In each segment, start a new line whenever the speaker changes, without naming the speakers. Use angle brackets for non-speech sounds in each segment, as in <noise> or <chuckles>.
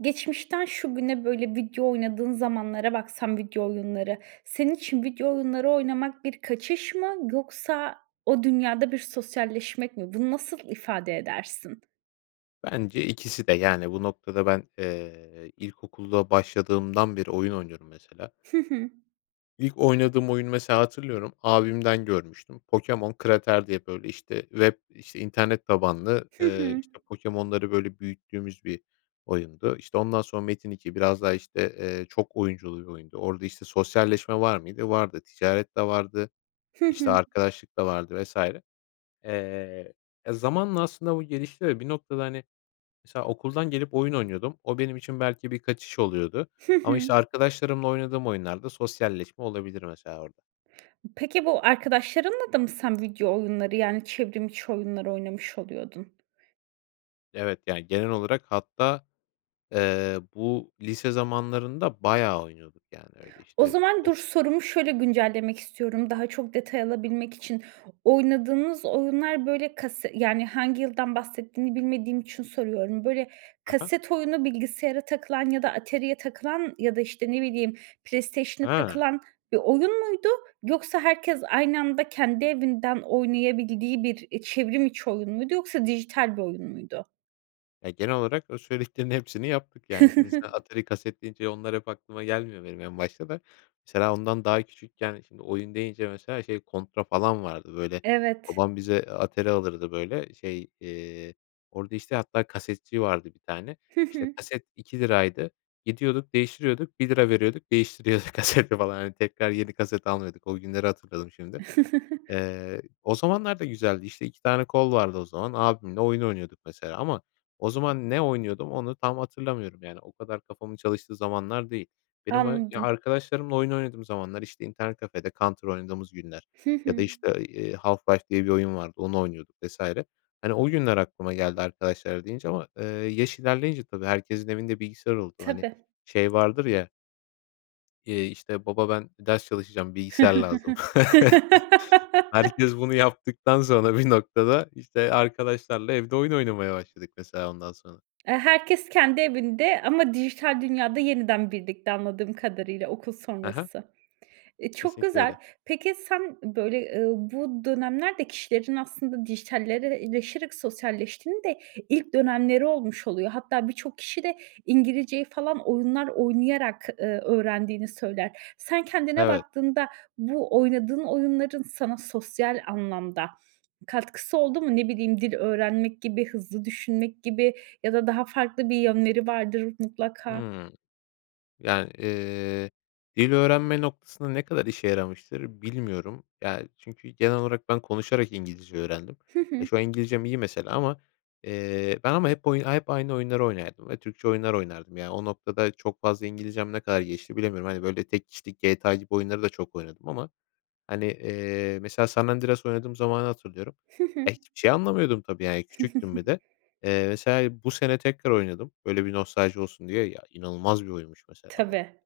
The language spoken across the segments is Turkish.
Geçmişten şu güne böyle video oynadığın zamanlara baksan, video oyunları, senin için video oyunları oynamak bir kaçış mı, yoksa o dünyada bir sosyalleşmek mi? Bunu nasıl ifade edersin?
Bence ikisi de. Yani, bu noktada ben, eee, ilkokula başladığımdan beri oyun oynuyorum mesela.
Hı hı.
İlk oynadığım oyunu mesela hatırlıyorum, abimden görmüştüm. Pokémon Crater diye böyle, işte, işte, internet tabanlı,
Hı
eee,
hı.
işte, pokemonları, böyle, büyüttüğümüz bir oyundu. İşte, ondan sonra Metin2 biraz daha, işte, eee, çok oyunculu bir oyundu. Orada, işte, sosyalleşme var mıydı? Vardı. Ticaret de vardı,
Hı
işte,
hı.
arkadaşlık da vardı vs. Eee, e, zamanla aslında bu gelişti ve bir noktada, hani, mesela okuldan gelip oyun oynuyordum. O benim için belki bir kaçış oluyordu
Hı
ama,
hı.
işte, arkadaşlarımla oynadığım oyunlarda sosyalleşme olabilir mesela orada.
Peki, bu arkadaşlarınla da mı sen video oyunları, yani, çevrim içi oyunları oynamış oluyordun?
Evet, yani, genel olarak hatta, eee, bu lise zamanlarında bayağı oynuyorduk. Yani, öyle,
O
işte, üüü,
zaman
o
dur, sorumu şöyle güncellemek istiyorum, daha çok detay alabilmek için. Oynadığınız oyunlar böyle kase yani, hangi yıldan bahsettiğini bilmediğim için soruyorum. Böyle,
Hı hı.
kaset oyunu bilgisayara takılan ya da Atari'ye takılan ya da, işte, ne bileyim, PlayStation'a
Hıı.
takılan bir oyun muydu, yoksa herkes aynı anda kendi evinden oynayabildiği bir, iii, çevrim içi oyun muydu, yoksa dijital bir oyun muydu?
Eee, genel olarak o söylediklerinin hepsini yaptık, yani. Şimdi mesela
<giggles>
Atari, kaset deyince onlar hep aklıma gelmiyor benim en başta da. Mesela ondan daha küçükken şimdi oyun deyince mesela şey Contra falan vardı, böyle,
Evet.
babam bize, eee, Atari alırdı. Böyle, şey, eee, orada, işte, hatta kasetçi vardı bir tane,
Hı
işte,
hı.
kaset ₺2 gidiyorduk değiştiriyorduk, ₺1 veriyorduk, değiştiriyorduk kaseti falan. Hani, tekrar yeni kaset almıyorduk. O günleri hatırladım şimdi.
<giggles>
Eee, o zamanlar da güzeldi, işte, 2 tane kol vardı o zaman. Abimle oyun oynuyorduk mesela ama o zaman ne oynuyordum onu tam hatırlamıyorum. Yani, o kadar kafamın çalıştığı zamanlar değil. Benim ey ya
Anladım.
arkadaşlarımla oyun oynadığım zamanlar, işte, internet kafede Counter oynadığımız günler
Hı
ya da,
hı.
işte, ııı, eee, Half-Life diye bir oyun vardı, onu oynuyorduk vs. Hani, o günler aklıma geldi "arkadaşlar" deyince ama, eee, yaş ilerleyince tabii herkesin evinde bilgisayar oldu. Hani,
Tabii.
şey vardır ya Eee, işte, "Baba ben ders çalışacağım, bilgisayar lazım."
<giggles>
<chuckles>
<laughs>
Herkes bunu yaptıktan sonra bir noktada, işte, arkadaşlarla evde oyun oynamaya başladık mesela ondan sonra.
Eee, herkes kendi evinde ama dijital dünyada yeniden birlikte anladığım kadarıyla, okul
He he.
sonrası. Eee, çok
Kesinlikle
güzel.
öyle.
Peki sen, böyle, ııı, bu dönemler de kişilerin aslında dijitalleşerek sosyalleştiğinin de ilk dönemleri olmuş oluyor. Hatta birçok kişi de İngilizceyi falan oyunlar oynayarak, eee, öğrendiğini söyler. Sen kendine
Evet.
baktığında bu oynadığın oyunların sana sosyal anlamda katkısı oldu mu? Ne bileyim dil öğrenmek gibi hızlı düşünmek gibi ya da daha farklı bir yönleri vardır mutlaka.
Hıı. Yani, eee, dil öğrenme noktasında ne kadar işe yaramıştır bilmiyorum. Ya çünkü genel olarak ben konuşarak İngilizce öğrendim.
Hı
E,
hı.
şu an İngilizcem iyi mesela ama, eee, ben ama hep oy hep aynı oyunları oynardım ve Türkçe oyunlar oynardım. Yani o noktada çok fazla İngilizcem ne kadar gelişti bilemiyorum. Hani, böyle, tek kişilik GTA gibi oyunları da çok oynadım ama, hani, eee, mesela San Andreas oynadığım zamanı hatırlıyorum.
Hı hı.
E, hiçbir şey anlamıyordum tabii, yani, küçüktüm bir
<giggles>
de. Eee, mesela bu sene tekrar oynadım, böyle, bir nostalji olsun diye. Ya inanılmaz bir oyunmuş mesela o,
Tabii.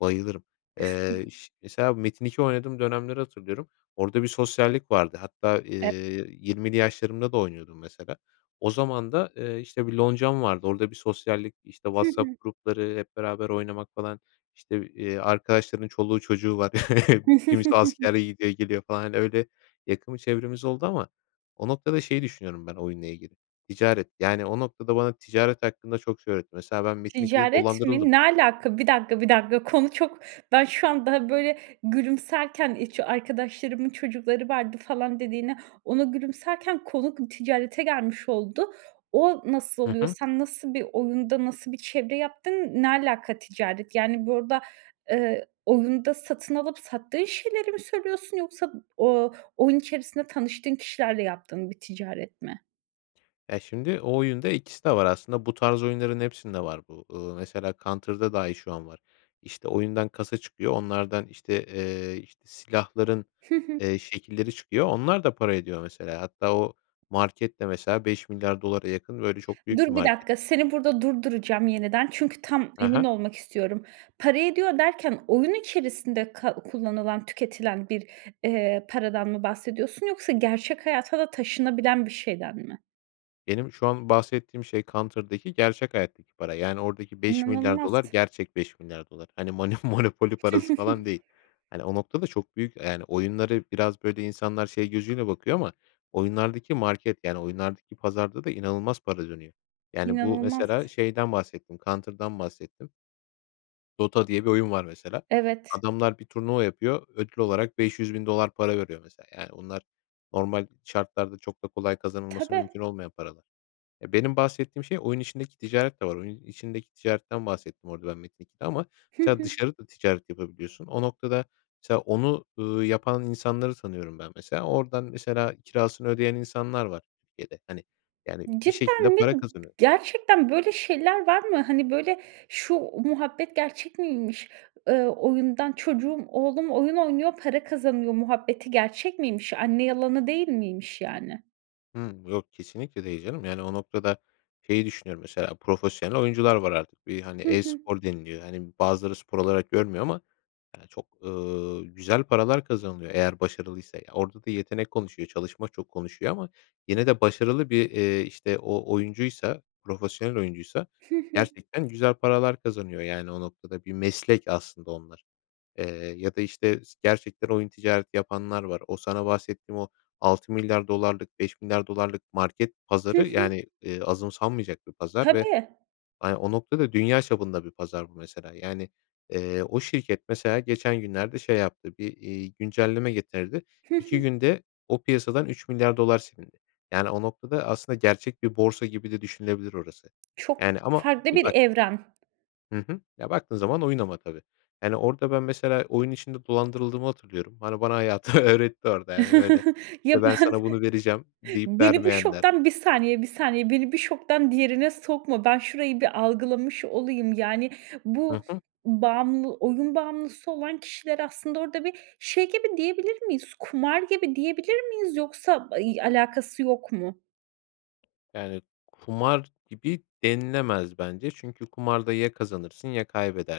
bayılırım. Eee, iş mesela Metin2 oynadığım dönemleri hatırlıyorum. Orada bir sosyallik vardı hatta, eee,
<unintelligible>
20'li yaşlarımda da oynuyordum mesela. O zaman da, eee, işte, bir loncam vardı. Orada bir sosyallik, işte,
Hı hı.
WhatsApp grupları hep beraber oynamak falan. İşte, eee, arkadaşların çoluğu çocuğu var. <chuckles> Kimisi askere
<giggles>
gidiyor, geliyor falan. Hani, öyle yakın bir çevremiz oldu ama o noktada şey düşünüyorum ben oyunla ilgili, ticaret. Yani, o noktada bana ticaret hakkında çok şey öğretti. Mesela ben Metin2'de
Ticaret mi?
dolandırıldım.
Ne alaka? Bir dakika bir dakika, konu çok ben şu anda, böyle, gülümserken hiç "Arkadaşlarımın çocukları vardı" falan dediğine, ona gülümserken konu kı ticarete gelmiş oldu. O nasıl
Hı
oluyor?
hı.
Sen nasıl bir oyunda nasıl bir çevre yaptın? Ne alaka ticaret? Yani, burada, eee, oyunda satın alıp sattığın şeyleri mi söylüyorsun yoksa o oyun içerisinde tanıştığın kişilerle yaptığın bir ticaret mi?
Ya, şimdi o oyunda 2'si de var aslında bu tarz oyunların hepsinde var bu. Iıı, mesela Counter'da dahi şu an var. İşte, oyundan kasa çıkıyor onlardan, işte, eee, işte, silahların,
Hı hı.
eee, şekilleri çıkıyor, onlar da para ediyor mesela. Hatta o market de mesela $5.000.000.000'a yakın böyle çok büyük bir
Dur, 1
market.
dakika. Seni burada durduracağım yeniden çünkü tam
Hı
emin
hı.
olmak istiyorum. Para ediyor derken oyun içerisinde kal kullanılan tüketilen bir, eee, paradan mı bahsediyorsun yoksa gerçek hayata da taşınabilen bir şeyden mi?
Benim şu an bahsettiğim şey Counter'daki gerçek hayattaki para. Yani, oradaki $5.000.000.000
İnanılmaz.
gerçek $5.000.000.000 Hani, Manü Monopoly parası falan
<giggles>
değil. Hani, o noktada çok büyük, eee, yani, oyunları biraz böyle insanlar şey gözüyle bakıyor ama oyunlardaki market, yani, oyunlardaki pazarda da inanılmaz para dönüyor. Yani, bu
İnanılmaz.
mesela şeyden bahsettim; Counter'dan bahsettim. Dota diye bir oyun var mesela,
Evet.
adamlar bir turnuva yapıyor ödül olarak $500.000 para veriyor mesela. Yani, onlar normal şartlarda çok da kolay kazanılması
Tabii.
mümkün olmayan paralar. Eee, benim bahsettiğim şey, oyun içindeki ticaret de var. Oyunun içindeki ticaretten bahsettim orada ben Metin2'de ama
Hı
mesela
hı.
dışarı da ticaret yapabiliyorsun. O noktada mesela onu, ııı, yapan insanları tanıyorum ben mesela. Oradan mesela kirasını ödeyen insanlar var Türkiye'de. Hani, yani, bir şekilde
Cidden mi?
para
I
kazanıyor.
Gerçekten böyle şeyler var mı? Hani, böyle, şu muhabbet gerçek miymiş? Ööö, "Oyundan çocuğum, oğlum oyun oynuyor, para kazanıyor" muhabbeti gerçek miymiş? Anne yalanı değil miymiş yani?
Hıı, yok kesinlikle değil canım. Yani, o noktada şeyi düşünüyorum, mesela, profesyonel oyuncular var artık. Bir, hani,
Hı hı.
e-spor deniliyor. Hani, bazıları spor olarak görmüyor ama çok, ııı, güzel paralar kazanılıyor eğer başarılıysa. Ya, orada da yetenek konuşuyor, çalışma çok konuşuyor ama yine de başarılı bir, eee, işte, o oyuncuysa, profesyonel oyuncuysa
Hı hı.
gerçekten güzel paralar kazanıyor, yani, o noktada. Bir meslek aslında onlar. Eee, ya da, işte, s gerçekten oyun ticareti yapanlar var. O sana bahsettiğim o, 6 milyar dolarlık, 5 milyar dolarlık market
Hı
pazarı,
hı.
yani, eee, azımsanmayacak bir pazar ve,
Tabii.
hani, o noktada dünya çapında bir pazar bu, mesela. Yani, eee, o şirket, mesela, geçen günlerde şey yaptı; bir, ııı, güncelleme getirdi.
Hı
2
hı.
günde o piyasadan 3 milyar dolar silindi. Yani, o noktada aslında gerçek bir borsa gibi de düşünülebilir orası.
Çok
Yani, ama
farklı
bir
bir
bak
evren.
Hı hı. Ya, baktığın zaman oyun ama tabii. Yani, orada ben mesela oyun içinde dolandırıldığımı hatırlıyorum. Hani, bana hayatı öğretti orada, yani, böyle.
<chuckles> Ya
Ve "Ben,
ben
sana bunu vereceğim." deyip
Beni bu
vermeyenler.
şoktan 1 saniye 1 saniye beni bir şoktan diğerine sokma, ben şurayı bir algılamış olayım, yani,
Hı
bu
hı.
bağımlı oyun bağımlısı olan kişiler aslında orada bir şey gibi diyebilir miyiz kumar gibi diyebilir miyiz yoksa ay alakası yok mu?
Yani, kumar gibi denilemez bence çünkü kumarda ya kazanırsın ya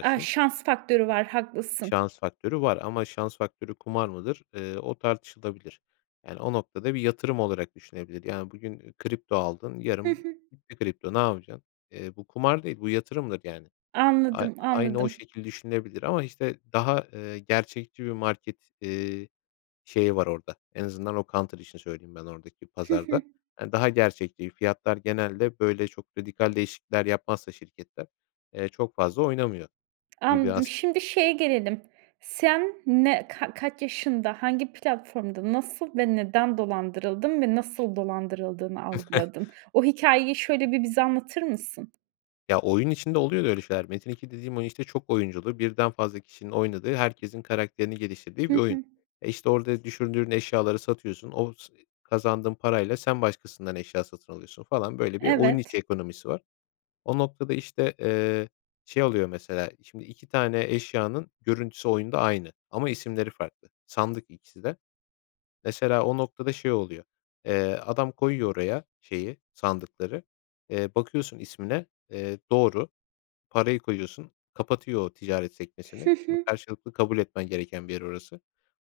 A, şans faktörü var haklısın.
Şans faktörü var. Ama şans faktörü kumar mıdır, ııı, o tartışılabilir. Yani, o noktada bir yatırım olarak düşünebilir. Yani, bugün kripto aldın
Hı
yarın
hı.
bitti kripto, ne yapacaksın? Eee, bu kumar değil, bu yatırımdır yani. Ay
Anladım,
aynı o
anladım.
şekil düşünülebilir. Ama, işte, daha, eee, gerçekçi bir market, eee, şeyi var orada, en azından o Counter işini söyleyeyim ben oradaki
Hı hı.
pazarda. Hani, daha gerçekçi, fiyatlar genelde böyle çok radikal değişiklikler yapmazsa şirketler, eee, çok fazla oynamıyor gibi
Anladım.
aslında.
Şimdi şeye gelelim, sen ne ka kaç yaşında, hangi platformda, nasıl ve neden dolandırıldın? Ve nasıl dolandırıldığını
<chuckles>
algıladın? O hikâyeyi şöyle bir bize anlatır mısın?
Ya, oyun içinde oluyor da öyle şeyler. Metin2 dediğim oyun, işte, çok oyunculu, birden fazla kişinin oynadığı, herkesin karakterini
Hı
geliştirdiği bir oyun.
hı.
E, işte, orada düşürdüğün eşyaları satıyorsun, o sı ı kazandığın parayla sen başkasından eşya satın alıyorsun falan. Böyle bir oyun
Evet.
içi ekonomisi var. O noktada, işte, ııı, şey oluyor, mesela şimdi 2 tane eşyanın görüntüsü oyunda aynı ama isimleri farklı sandık, ikisi de. Mesela o noktada şey oluyor, eee, adam koyuyor oraya şeyi sandıkları, ııı, bakıyorsun ismine, eee, doğru. Parayı koyuyorsun, kapatıyor o ticaret
Hı
sekmesini. Şimdi
hı.
karşılıklı kabul etmen gereken bir yer orası.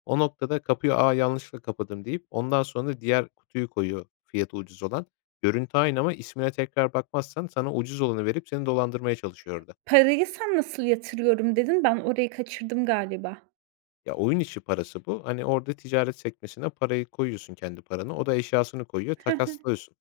O noktada kapıyı, "A, yanlışlıkla kapadım." deyip ondan sonra diğer kutuyu koyuyor, fiyatı ucuz olan. Görüntü aynı ama ismine tekrar bakmazsan sana ucuz olanı verip seni dolandırmaya çalışıyor orada.
Parayı, sen nasıl "Yatırıyorum" dedin? Ben orayı kaçırdım galiba.
Ya, oyun içi parası bu. Hani, orada ticaret sekmesine parayı koyuyorsun kendi paranı, o da eşyasını koyuyor,
Hı hı.
takaslıyorsun.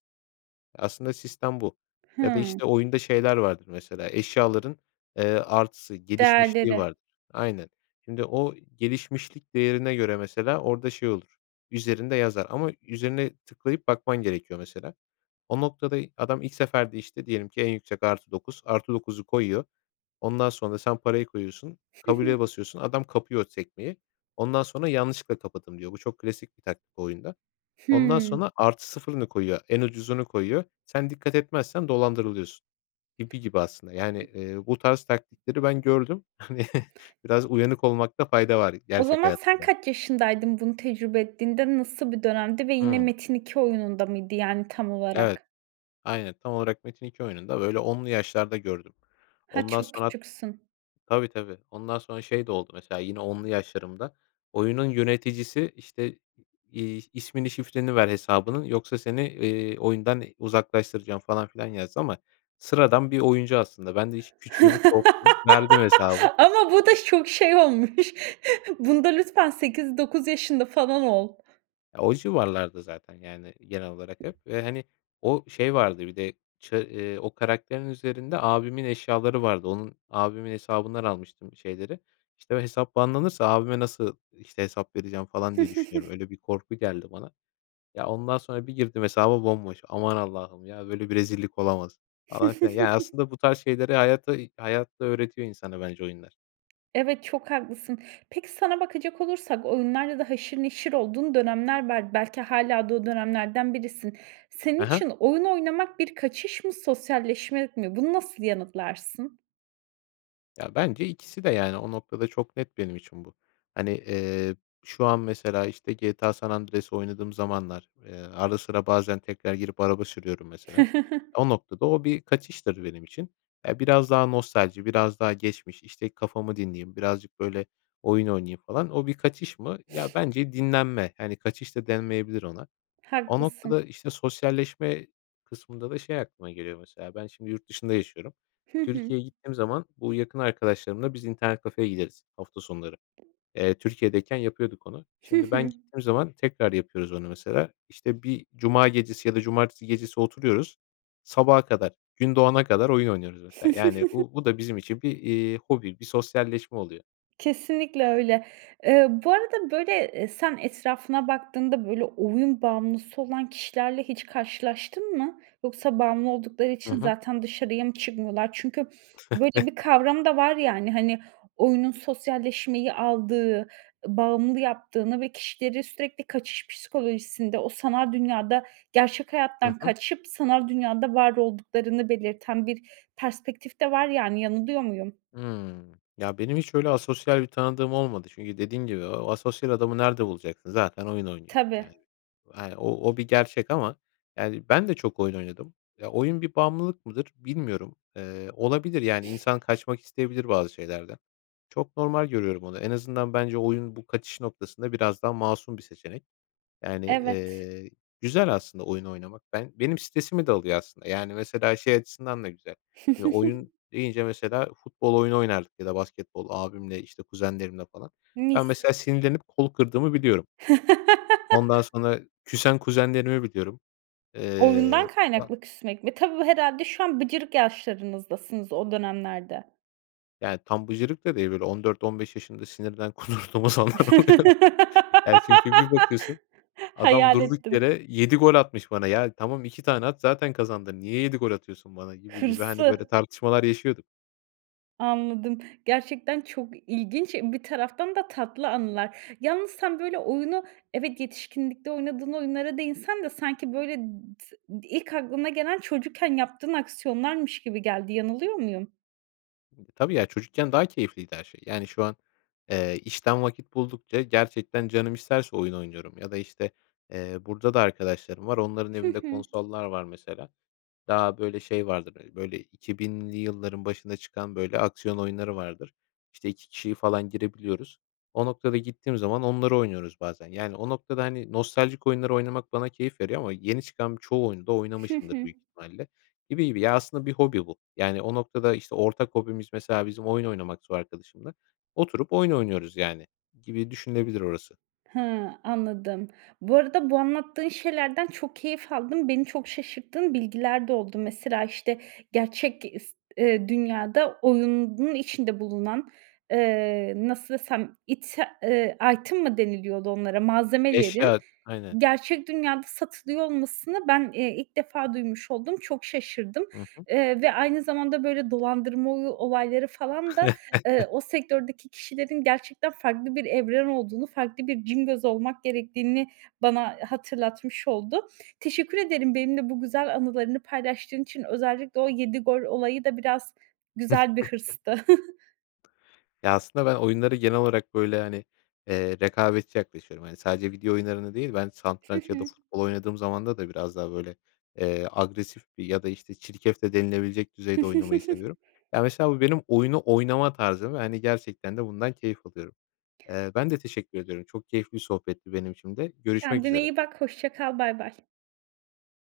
Aslında sistem bu ya da,
Hıı.
işte, oyunda şeyler vardır mesela, ııı, eşyaların, eee, artısı, gelişmişliği
Değerleri.
vardır. Aynen. Şimdi o gelişmişlik değerine göre mesela orada şey olur, üzerinde yazar ama üzerine tıklayıp bakman gerekiyor, mesela. O noktada, adam ilk seferde, işte, diyelim ki en yüksek +9. +9'u koyuyor, ondan sonra da sen parayı koyuyorsun,
Hı hı.
kabule basıyorsun, adam kapıyor sekmeyi, ondan sonra, "Yanlışlıkla kapattım" diyor. Bu çok klasik bir taktik bu oyunda. Ondan
Hımm.
sonra +0'ını koyuyor, en ucuzunu koyuyor. Sen dikkat etmezsen dolandırılıyorsun. Gibi gibi aslında, yani, ııı, bu tarz taktikleri ben gördüm. Hani, biraz uyanık olmakta fayda var,
O
gerçek
zaman
hayatta
sen
da.
kaç yaşındaydın bunu tecrübe ettiğinde? Nasıl bir dönemdi ve yine
Hımm.
Metin2 oyununda mıydı, yani, tam
Evet.
olarak?
Aynen, tam olarak Metin2 oyununda, böyle, 10'lu yaşlarda gördüm.
Ha,
Ondan
çok
sonra
küçüksün.
Tabii, tabii ondan sonra şey de oldu mesela yine 10'lu yaşlarımda oyunun yöneticisi, işte, iii, "İsmini, şifreni ver hesabının yoksa seni, eee, oyundan uzaklaştıracağım." falan filan yazdı ama sıradan bir oyuncu aslında ben de hiç küçüğüm
<laughs>
korktum verdim hesabı.
Ama bu da çok şey olmuş. <chuckles> Bunda lütfen 8-9 yaşında falan ol.
E, o civarlarda zaten. Yani, genel olarak hep. Eee, hani, o şey vardı bir de ça eee, o karakterin üzerinde abimin eşyaları vardı. Onun abimin hesabından almıştım şeyleri. İşte, o hesap banlanırsa abime nasıl, işte, hesap vereceğim falan diye düşünüyorum.
<chuckles>
Öyle bir korku geldi bana. Ya, ondan sonra bir girdim hesaba bomboş. Aman Allah'ım, ya, böyle bir rezillik olamaz, falan filan. Yani,
<chuckles>
aslında bu tarz şeyleri hayata hayatta öğretiyor insana bence oyunlar.
Evet, çok haklısın. Peki, sana bakacak olursak oyunlarla da haşır neşir olduğun dönemler var. Belki hâlâ da o dönemlerden birisin. Senin
Hı hı.
için oyun oynamak bir kaçış mı, sosyalleşme mi? Bunu nasıl yanıtlarsın?
Ya, bence ikisi de, yani. O noktada çok net benim için bu. Hani, eee, şu an mesela, işte, GTA: San Andreas oynadığım zamanlar, eee, ara sıra bazen tekrar girip araba sürüyorum mesela.
<chuckles>
O noktada o bir kaçıştır benim için. Ya, biraz daha nostalji, biraz daha geçmiş, işte, kafamı dinleyeyim, birazcık, böyle, oyun oynayayım falan. O bir kaçış mı? Ya,
<sniffs>
bence dinlenme. Hani, kaçış da denmeyebilir ona. O noktada,
Haklısın.
işte, sosyalleşme kısmında da şey aklıma geliyor, mesela. Ben şimdi yurt dışında yaşıyorum.
Hı hı.
Türkiye'ye gittiğim zaman bu yakın arkadaşlarımla biz internet kafeye gideriz hafta sonları. Eee, Türkiye'deyken yapıyorduk onu.
Hı
Şimdi ben
hı.
gittiğim zaman tekrar yapıyoruz onu mesela. İşte, bir cuma gecesi ya da cumartesi gecesi oturuyoruz, sabaha kadar, gün doğana kadar oyun oynuyoruz, mesela. Yani,
<chuckles>
bu bu da bizim için bir, iii, hobi, bir sosyalleşme oluyor.
Kesinlikle öyle. Eee, bu arada, böyle, eee, sen etrafına baktığında, böyle, oyun bağımlısı olan kişilerle hiç karşılaştın mı? Yoksa bağımlı oldukları
Hı
için
hı.
zaten dışarıya mı çıkmıyorlar? Çünkü <sniffs> böyle bir
<chuckles>
kavram da var, yani. Hani, oyunun sosyalleşmeyi aldığı, bağımlı yaptığını ve kişileri sürekli kaçış psikolojisinde, o sanal dünyada gerçek
Hı
hayattan
hı.
kaçıp sanal dünyada var olduklarını belirten bir perspektif de var, yani. Yanılıyor muyum?
Hımm. Ya, benim hiç öyle asosyal bir tanıdığım olmadı. Çünkü dediğim gibi o asosyal adamı nerede bulacaksın, zaten oyun oynuyor.
Tabii.
Yani, hani, o o bir gerçek ama, yani, ben de çok oyun oynadım. Ya, oyun bir bağımlılık mıdır? Bilmiyorum. Eee, olabilir. Yani,
<sniffs>
insan kaçmak isteyebilir, bazı şeylerden. Çok normal görüyorum onu. En azından bence oyun bu kaçış noktasında biraz daha masum bir seçenek. Yani,
Evet.
eee, güzel aslında oyun oynamak. Ben benim stresimi de alıyor aslında. Yani, mesela şey açısından da güzel. Şimdi
<chuckles>
oyun deyince, mesela, futbol oyunu oynardık ya da basketbol, abimle, işte, kuzenlerimle falan. Ben
Mis.
mesela sinirlenip kolu kırdığımı biliyorum. Ondan
<laughs>
sonra, küsen kuzenlerimi biliyorum.
Oyundan
Eee, ba
kaynaklı küsmek mi? Tabii bu herhâlde şu an bıcırık yaşlarınızdasınız o dönemlerde.
Yani, tam bıcırık da değil, böyle 14-15 yaşında sinirden kudurduğum zamanlar oluyordu. Ya, çünkü bir bakıyorsun
<laughs>
adam
Hayal
durduk
ettim.
yere 7 gol atmış bana. Ya, tamam 2 tane at zaten kazandın. Niye 7 gol atıyorsun bana, gibi gibi, hani, böyle
Hırsı.
tartışmalar yaşıyorduk.
Anladım. Gerçekten çok ilginç, bir taraftan da tatlı anılar. Yalnız sen, böyle, oyunu evet yetişkinlikte oynadığın oyunlara değinsen de sanki, böyle, tı ilk aklına gelen çocukken yaptığın aksiyonlarmış gibi geldi, yanılıyor muyum?
Tabii ya, çocukken daha keyifliydi her şey. Yani, şu an, eee, işten vakit buldukça gerçekten canım isterse oyun oynuyorum ya da, işte, eee, burada da arkadaşlarım var, onların
Hı
evinde
hı.
konsollar var, mesela, daha, böyle, şey vardır. Hani, böyle 2000'li yılların başında çıkan böyle aksiyon oyunları vardır. İşte, 2 kişiyle falan girebiliyoruz. O noktada gittiğim zaman onları oynuyoruz bazen. Yani, o noktada, hani, nostaljik oyunlar oynamak bana keyif veriyor ama yeni çıkan çoğu oyunu da
Hı
oynamışımdır
hı.
büyük ihtimalle gibi gibi. Ya, aslında bir hobi bu. Yani, o noktada, işte, ortak hobimiz, mesela, bizim oyun oynamaksa o arkadaşımla oturup oyun oynuyoruz, yani, gibi düşünülebilir orası.
Hıı, anladım. Bu arada bu anlattığın şeylerden çok keyif aldım. Beni çok şaşırttığın bilgiler de oldu. Mesela, işte, gerçek ge ıst ııı, dünyada oyunun içinde bulunan, eee, nasıl desem ite eee, item mı deniliyordu onlara? Malzemelerin
Eşya, aynen.
gerçek dünyada satılıyor olmasını ben, eee, ilk defa duymuş oldum. Çok şaşırdım.
Hı hı.
Eee, ve aynı zamanda böyle dolandırma oy olayları falan da, eee,
<chuckles>
o sektördeki kişilerin gerçekten farklı bir evren olduğunu, farklı bir cingöz olmak gerektiğini bana, hatırlatmış oldu. Teşekkür ederim benimle bu güzel anılarını paylaştığın için. Özellikle o 7 gol olayı da biraz güzel bir
<chuckles>
hırstı. <giggles>
Ya, aslında ben oyunlara genel olarak böyle, hani, eee, rekabetçi yaklaşıyorum. Hani, sadece video oyunlarını değil, ben
Hı
satranç ya da
hı.
futbol oynadığım zaman da biraz daha, böyle, eee, agresif bir ya da, işte, çirkef de denilebilecek düzeyde oynamayı seviyorum.
<chuckles>
Ya, mesela bu benim oyunu oynama tarzım ve, hani, gerçekten de bundan keyif alıyorum. Eee, ben de teşekkür ediyorum, çok keyifli bir sohbetti benim için de. Görüşmek
Kendine
üzere.
iyi bak, Hoşça kal, bay bay.